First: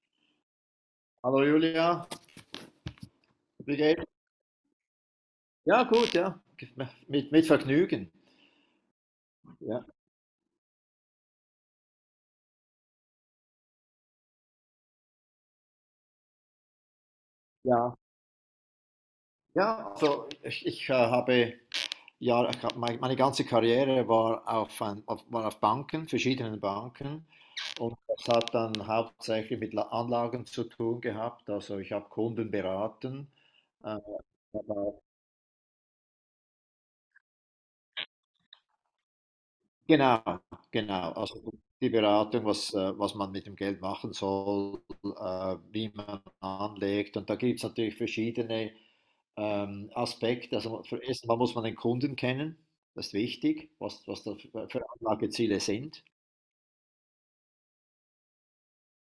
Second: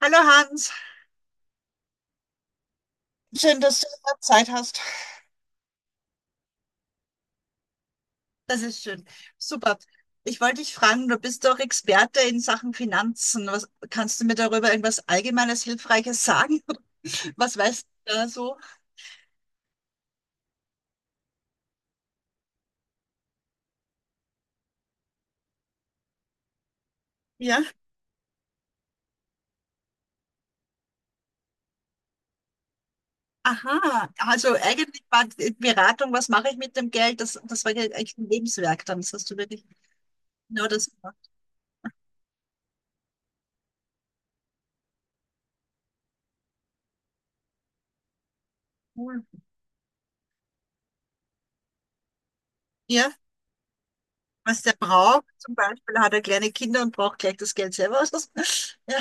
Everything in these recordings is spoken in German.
Hallo Hans, Hallo Julia, schön, wie dass du geht's? wieder Zeit hast. Ja, gut, ja. Mit Vergnügen. Das ist schön. Super. Ja, Ich wollte dich fragen, du bist doch Experte in Sachen Finanzen. Kannst du mir darüber irgendwas Allgemeines, Hilfreiches sagen? Was weißt ja. du da so? Ja, also ich habe, ja, meine ganze Karriere war auf Banken, verschiedenen Banken. Ja. Und das hat dann hauptsächlich mit Anlagen zu tun gehabt. Also ich habe Kunden beraten. Aha, also äh, eigentlich war die Beratung, was mache ich mit dem Geld? Das war ja eigentlich ein Lebenswerk dann. Das hast du wirklich Genau, genau das genau. gemacht. Also die Beratung, was man mit dem Geld machen soll, wie man anlegt. Und da gibt es natürlich verschiedene Cool. Aspekte. Also erstmal muss man den Kunden kennen. Das ist Ja, wichtig, was da was für der für braucht. Zum Anlageziele Beispiel sind. hat er kleine Kinder und braucht gleich das Geld selber. Ja,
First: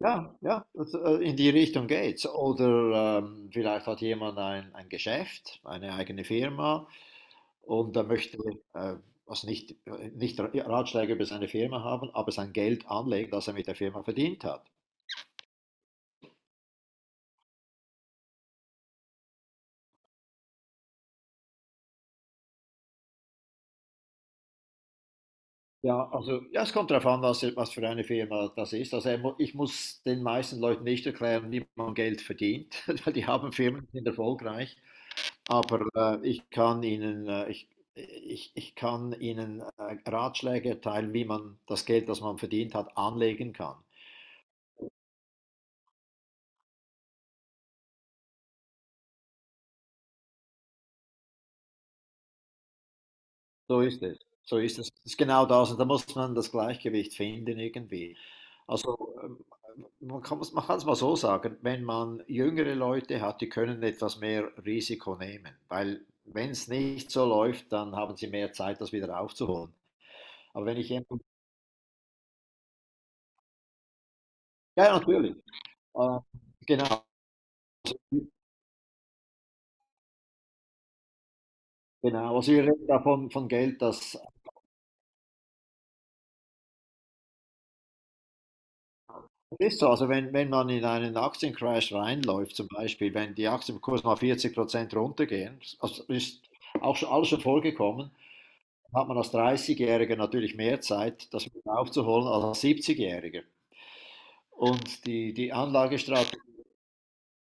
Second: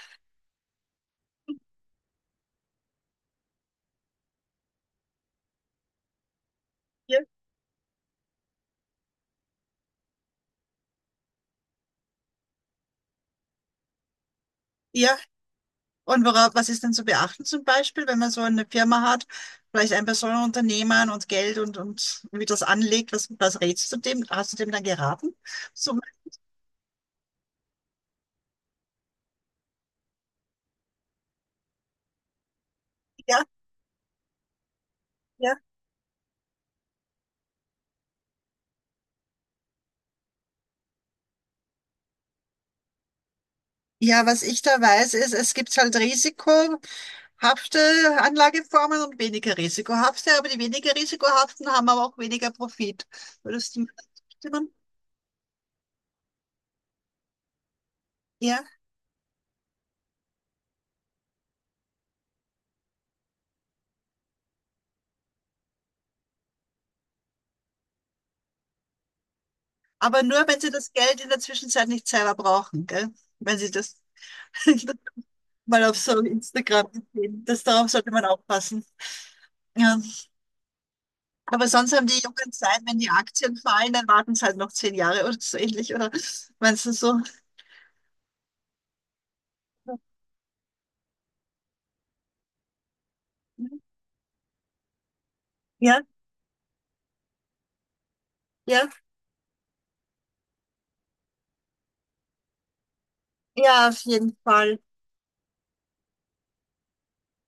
Ja, ja, in die Richtung geht's. Oder vielleicht hat jemand ein Geschäft, eine eigene Firma. ja, Und er möchte äh, also nicht Ratschläge über seine Firma haben, aber sein Geld anlegen, das er mit der Firma verdient hat. ja. Und was ist denn zu beachten zum Beispiel, wenn man so eine Firma hat, vielleicht ein Personenunternehmen und Geld und wie das anlegt, was rätst du dem? Hast du dem dann geraten? So, Ja, also ja, es kommt darauf an, was für eine Firma das ist. Also ich muss den meisten Leuten nicht erklären, wie man Geld verdient, weil die ja, haben Firmen, die sind erfolgreich. ja. Aber ich kann ihnen Ratschläge erteilen, wie man das Geld, das man verdient hat, anlegen kann. Ja, was ich da weiß, ist, es gibt halt risikohafte Anlageformen und weniger risikohafte, aber die weniger risikohaften haben aber auch weniger Profit. Würdest du So mir da ist es. So zustimmen? ist es. Das ist genau das. Und da muss man das Gleichgewicht finden irgendwie. Ja, Also man kann es mal so sagen, wenn man jüngere Leute hat, die können etwas mehr Risiko nehmen, weil wenn es nicht so läuft, dann haben sie mehr Zeit, das wieder aufzuholen. aber nur, wenn Aber sie wenn ich das Geld jemanden, in der Zwischenzeit nicht selber brauchen, gell? Wenn sie das, ja, natürlich, mal auf äh, so Instagram genau, gesehen. Darauf sollte man aufpassen. Ja. Aber sonst haben die genau, Jungen also wir Zeit, reden wenn die davon von Aktien Geld, fallen, dann das. warten sie halt noch 10 Jahre oder so ähnlich, oder meinst du so? Ist so, also wenn man in einen Aktiencrash reinläuft, zum Beispiel, wenn die Aktienkurs mal 40% runtergehen, Ja, also ist auch schon, alles schon vorgekommen, ja, hat man als 30-Jähriger natürlich mehr Zeit, das wieder aufzuholen als 70-Jähriger. ja, auf jeden Fall. Und die, die Anlagestrategie,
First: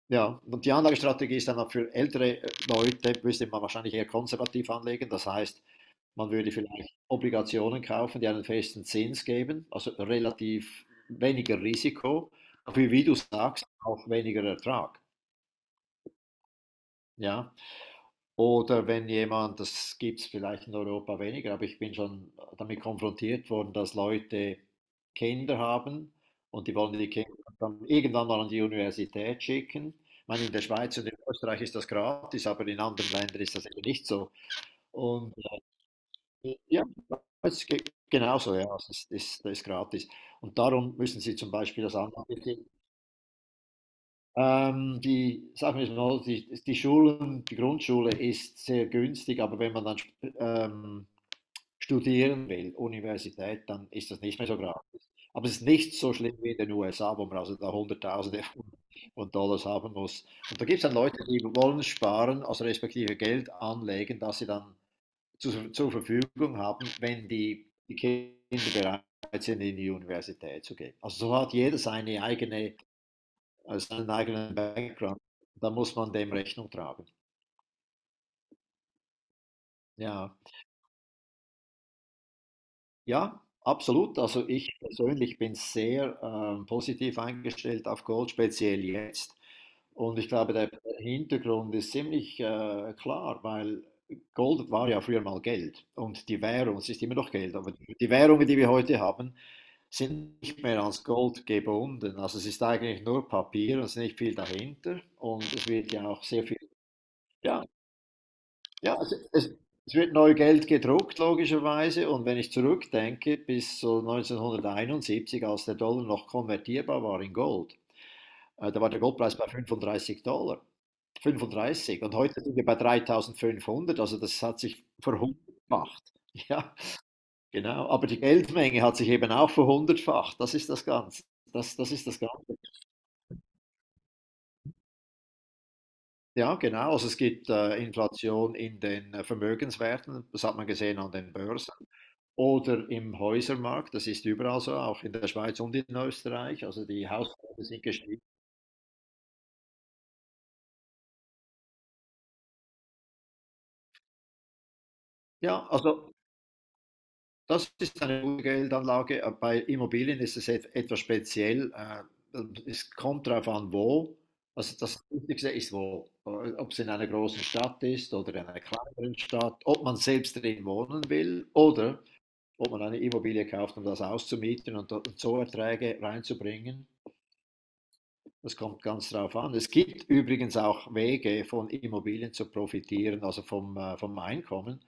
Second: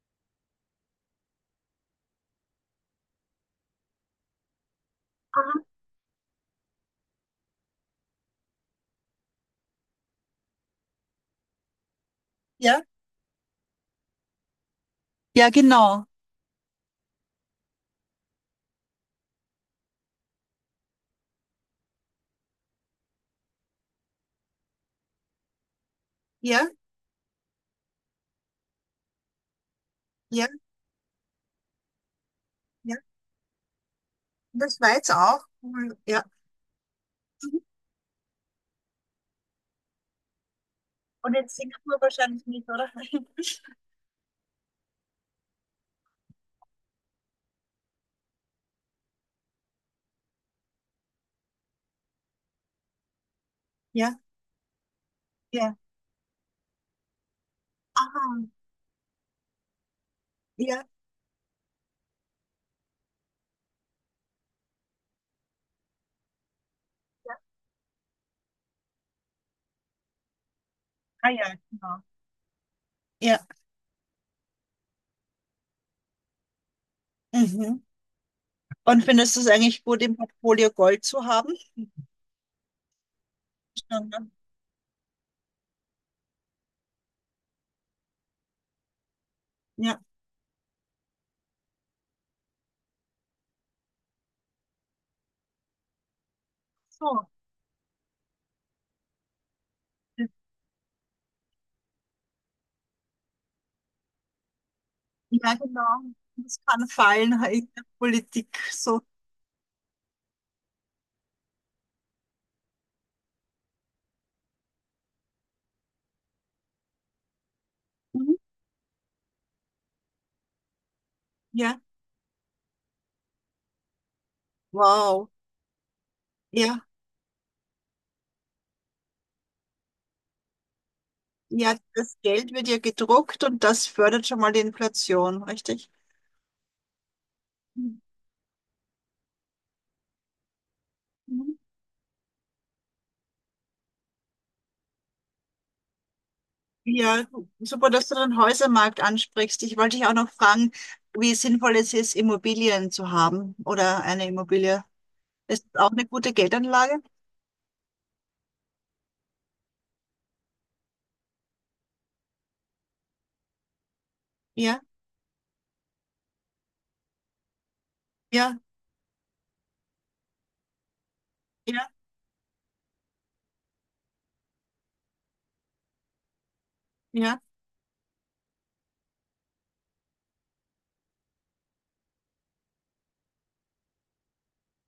ja, und die Anlagestrategie ist dann auch für ältere Leute, müsste man wahrscheinlich eher konservativ anlegen, das Aha. heißt, man würde vielleicht Obligationen kaufen, die einen festen Zins geben, also relativ weniger Risiko, aber Ja, wie du sagst, auch weniger Ertrag. ja, genau. Ja, oder wenn jemand, das gibt es vielleicht in Europa weniger, aber ich bin schon damit konfrontiert worden, dass Leute Kinder haben und Ja, die wollen die Kinder dann irgendwann mal an die Universität schicken. Ich meine, ja, in der Schweiz und in Österreich ist das gratis, aber in ja. anderen Ländern ist das eben nicht so. In der Schweiz Und auch. äh, Cool. Ja. Ja, Mhm. es geht genauso, ja, es ist, das ist gratis. Und darum müssen Und Sie in zum Beispiel das Singapur wahrscheinlich nicht, Anlagebedingungen. oder? Sagen wir es mal, so, die Schulen, die Grundschule ist sehr günstig, aber wenn man dann ähm, studieren will, Universität, dann ist Ja, das nicht mehr so gratis. Aber es ist ja. nicht so schlimm wie in den USA, wo man also da Hunderttausende Aha. von Dollars haben muss. Und da gibt es Ja, dann Leute, die wollen sparen, also respektive Geld anlegen, dass sie dann zu zur Verfügung haben, wenn ja. die Kinder bereit sind, in die Universität zu gehen. Also Ah so hat ja, jeder genau. Ja. Seinen eigenen Background. Da muss man dem Rechnung tragen. Mhm. Und findest du es eigentlich gut, im Ja, Portfolio Gold zu haben? ja Ja. absolut. Ne? Also ich persönlich bin sehr positiv eingestellt auf Gold, speziell jetzt. Ja. Und ich glaube, der Hintergrund ist ziemlich klar, weil Gold war ja früher mal Geld und die Währung, es ist immer So, noch Geld, aber die Währungen, die wir heute haben, das- sind nicht mehr ans Gold gebunden. Also es ist eigentlich nur Papier, es ist nicht viel dahinter und ja, es genau. wird ja auch sehr viel, Das kann fallen halt ja, in der Politik. So. ja, es wird neu Geld gedruckt, logischerweise. Und wenn ich zurückdenke, bis so 1971, als der Dollar noch konvertierbar war in Gold, Mhm. Da war der Goldpreis bei 35 Dollar. Ja, 35. Und heute sind wir bei 3.500, also das hat sich wow. verhundertfacht. Ja, Ja, genau, aber die Geldmenge hat sich eben auch verhundertfacht. Das ist das Ganze. ja, Das ist das das Geld Ganze. wird ja gedruckt und das fördert schon mal die Inflation, richtig? Ja, genau. Also es gibt Mhm. Inflation in den Vermögenswerten, das hat man gesehen an den Börsen oder im Häusermarkt. Das ist überall so, auch in der Schweiz und in Österreich. Also die Ja, Hauspreise sind super, dass du gestiegen. den Häusermarkt ansprichst. Ich wollte dich auch noch fragen, wie sinnvoll es ist, Immobilien zu haben oder eine Immobilie. Ist Ja, das auch eine also gute Geldanlage? das ist eine gute Geldanlage. Bei Immobilien ist es etwas speziell. Es kommt darauf an, wo. Also Ja, das Wichtigste ist wo. Ob es in einer großen Stadt ist oder in ja, einer kleineren Stadt, ob man selbst drin wohnen will ja, oder ob man eine Immobilie kauft, um das auszumieten und so Erträge reinzubringen. ja. Das kommt ganz darauf an. Es gibt übrigens auch Wege, von Immobilien zu profitieren, also vom Einkommen,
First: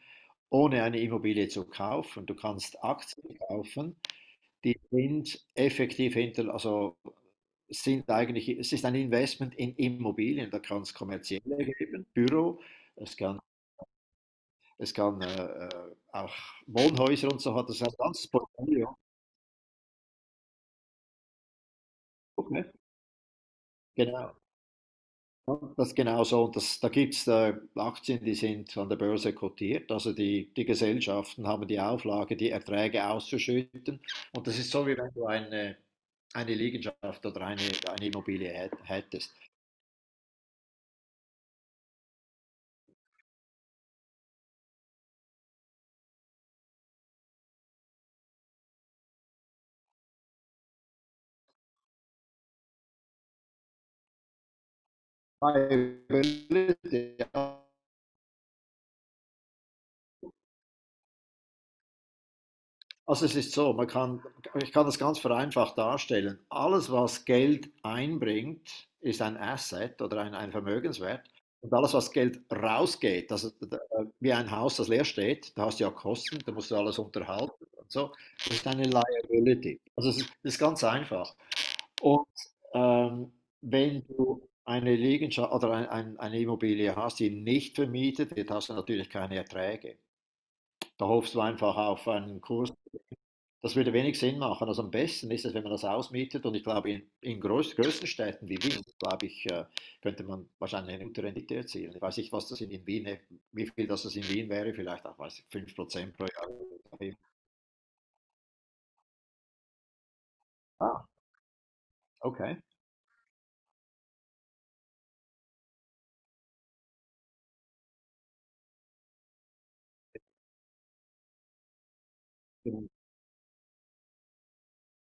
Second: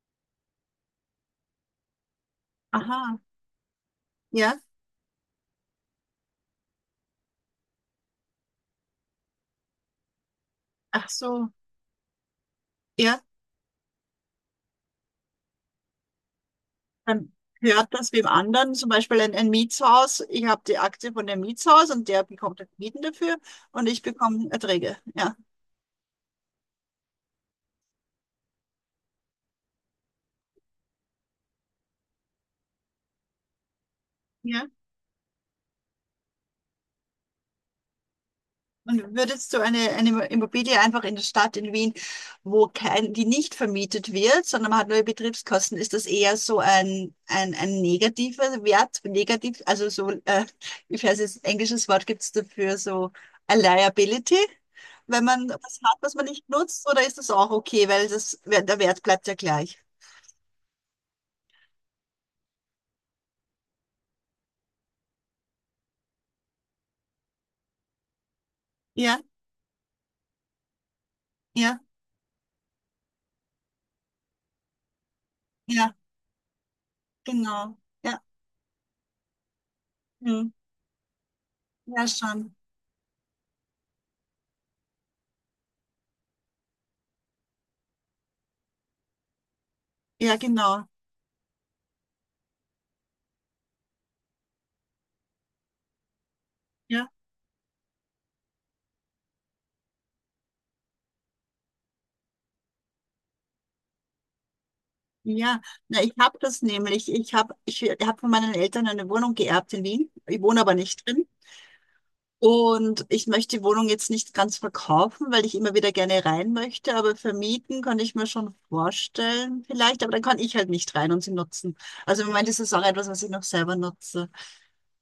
ohne eine Immobilie zu kaufen. Du kannst Aha, Aktien kaufen, ja. die sind effektiv hinter, also sind eigentlich, es ist ein Investment in Immobilien, da kann es Ach so, kommerzielle geben, Büro, es ja. kann, es kann auch Wohnhäuser Man und so hat, das ist hört ein das beim ganzes anderen, zum Portfolio. Beispiel ein Mietshaus. Ich habe die Aktie von dem Mietshaus und der bekommt Okay. halt Mieten dafür und ich Genau, bekomme Erträge. Ja. ja, das genau so. Und da gibt es Aktien, die sind an der Börse kotiert, also die Gesellschaften haben die Auflage, die Erträge auszuschütten. Und das Ja. ist so, wie wenn du eine Liegenschaft oder eine Immobilie hät- Und hättest. würdest du eine Immobilie einfach in der Stadt in Wien, wo kein, die nicht vermietet wird, sondern man hat nur Betriebskosten, ist das eher so ein negativer Wert, also so, ich weiß jetzt, englisches Wort gibt es dafür, so a liability, wenn man was hat, was man nicht nutzt, oder ist das auch Ja. okay, weil der Wert bleibt ja gleich? Also es ist so, ich kann das ganz vereinfacht darstellen. Alles, was Geld einbringt, Ja, ist ein Asset oder ein Vermögenswert. Und ja, alles, was Geld rausgeht, also wie ein Haus, das leer steht, da hast du ja ja, Kosten, da musst du alles unterhalten genau. und so, Ja, das ist eine Liability. Also hm, das ist ganz einfach. ja Und schon. ähm, wenn du eine Liegenschaft oder eine Immobilie hast, die nicht vermietet wird, hast du natürlich keine Erträge. Ja, genau. Da hoffst du einfach auf einen Kurs. Das würde wenig Sinn machen. Also am besten ist es, wenn man das ausmietet. Und ich glaube, in, Ja, in größten Städten wie Wien, glaube ich, könnte man wahrscheinlich eine gute Rendite erzielen. Ich weiß nicht, was das in Wien, wie viel das in Wien wäre, vielleicht auch, weiß ich, ja. fünf Na, ich Prozent pro habe Jahr. das nämlich. Ich habe von meinen Eltern eine Wohnung geerbt in Wien. Ich wohne aber nicht Ah, drin. okay. Und ich möchte die Wohnung jetzt nicht ganz verkaufen, weil ich immer wieder gerne rein möchte. Aber vermieten kann ich mir schon vorstellen, vielleicht. Aber dann kann ich halt nicht rein und sie nutzen. Also im Moment ist es auch etwas, was ich noch selber nutze.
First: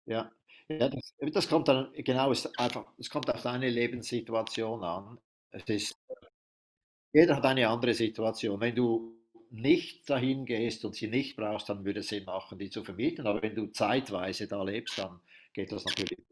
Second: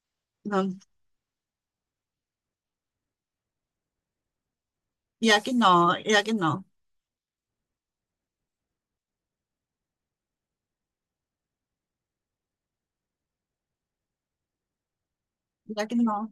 Ja, Ja, ja das kommt dann, genau, es ist einfach, es kommt auf deine Lebenssituation an. ja, Es genau. ist Ja, genau. Jeder hat eine andere Situation. Wenn du nicht dahin gehst und sie nicht brauchst, dann würde es Sinn machen, die zu vermieten. Aber wenn du zeitweise da lebst, dann geht Ja, das natürlich. genau.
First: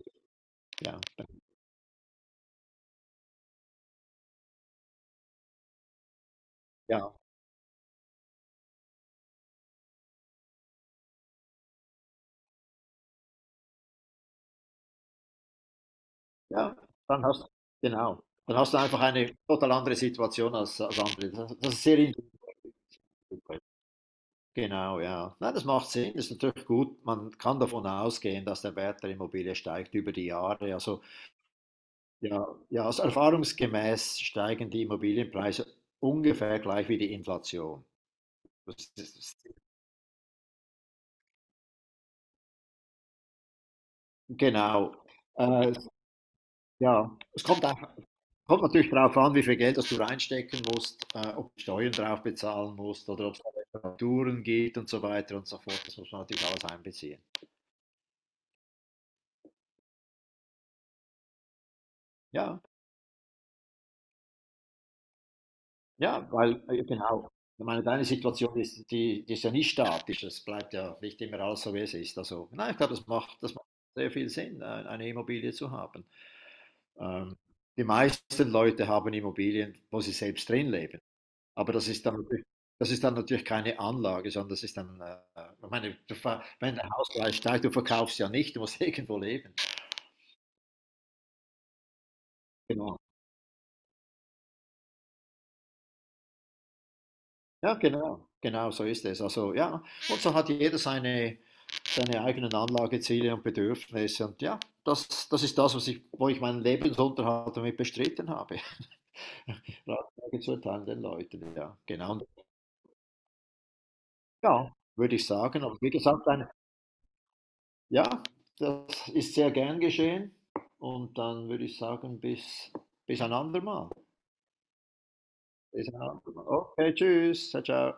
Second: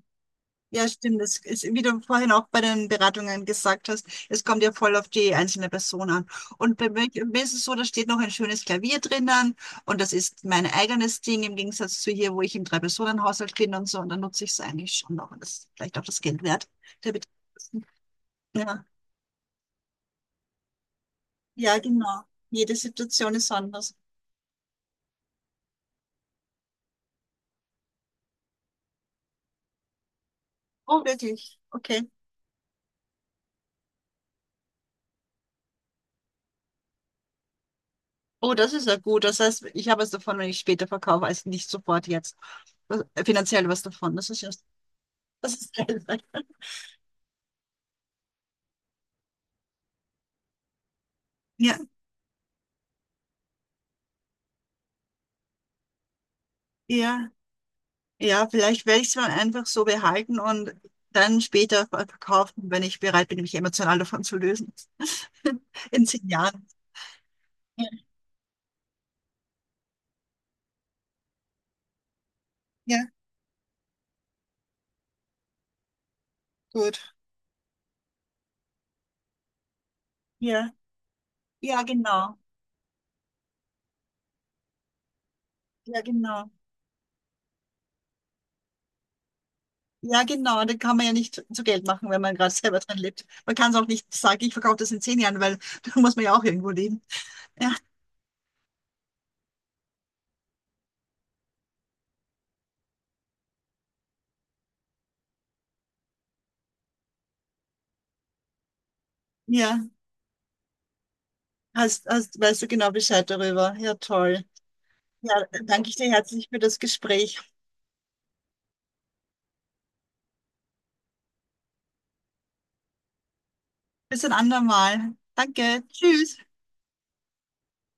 Ja, Ja, stimmt. Das ist, wie du vorhin auch bei den Beratungen gesagt hast, es kommt ja voll auf die einzelne Person an. Und bei mir ja, mir ist es so, da steht noch ein schönes Klavier drinnen und das ist mein eigenes Ding im Gegensatz zu hier, wo ich im Drei-Personen-Haushalt bin und so. Und dann nutze ich es eigentlich schon noch und das ist vielleicht auch das Geld wert. ja. Der Dann hast Betriebskosten. Genau. Dann hast du Ja. einfach eine total andere Situation als andere. Das Ja, ist sehr genau. Jede Situation ist individuell. anders. Genau, ja. Nein, das macht Sinn. Das ist natürlich gut. Man kann davon ausgehen, dass der Wert der Immobilie steigt über die Jahre. Also Oh, wirklich? Okay. ja, ja, also erfahrungsgemäß steigen die Immobilienpreise ungefähr gleich wie die Inflation. Oh, das ist Das ja gut. ist, Das heißt, ich habe was davon, wenn ich später verkaufe, als nicht sofort jetzt. Das- Finanziell was davon. Das ist ja, genau. das Äh, ist geil. ja, kommt natürlich darauf an, wie viel Geld das du reinstecken musst, ob du Ja. Steuern drauf bezahlen musst oder ob es Reparaturen gibt und so weiter und so fort. Das muss man natürlich alles einbeziehen. Ja, ja, vielleicht werde ich es mal einfach so behalten und dann später Ja, verkaufen, wenn ich bereit bin, mich emotional davon zu lösen. In ja, zehn Jahren. Genau. Ich meine, Ja, deine Situation ist, die, die ist ja nicht statisch, es bleibt ja nicht immer alles so, wie es ist. Also, nein, ich glaube, das ja, macht, das macht sehr viel Sinn, eine Immobilie zu haben. gut. Ähm, die meisten Leute haben Immobilien, wo sie selbst Ja, drin leben. Aber ja, das ist dann genau. natürlich, das ist dann natürlich keine Anlage, sondern das ist dann, ich meine, Ja, genau. wenn der Hauspreis steigt, du verkaufst ja nicht, du musst irgendwo leben. Ja, genau. Und dann kann man ja nicht zu Geld machen, wenn man gerade selber drin Genau. lebt. Man kann es auch nicht sagen, ich verkaufe das in 10 Jahren, weil da muss man ja auch irgendwo leben. Ja, Ja, genau, genau, so ist es. Also ja, und so hat jeder seine eigenen Anlageziele und Bedürfnisse. Und ja, das ist das, wo ich meinen Lebensunterhalt damit bestritten habe. ja. Ratschläge zu erteilen den Leuten, ja, Hast, genau. Und hast, weißt du genau Bescheid darüber. Ja, toll. ja, würde ich Ja, sagen. Und danke wie ich dir gesagt, ein. herzlich für das Gespräch. Ja, das ist sehr gern geschehen. Und dann würde ich sagen, bis ein andermal. Bis ein andermal. Danke. Bis ein Tschüss. andermal. Okay, tschüss. Ciao, ciao.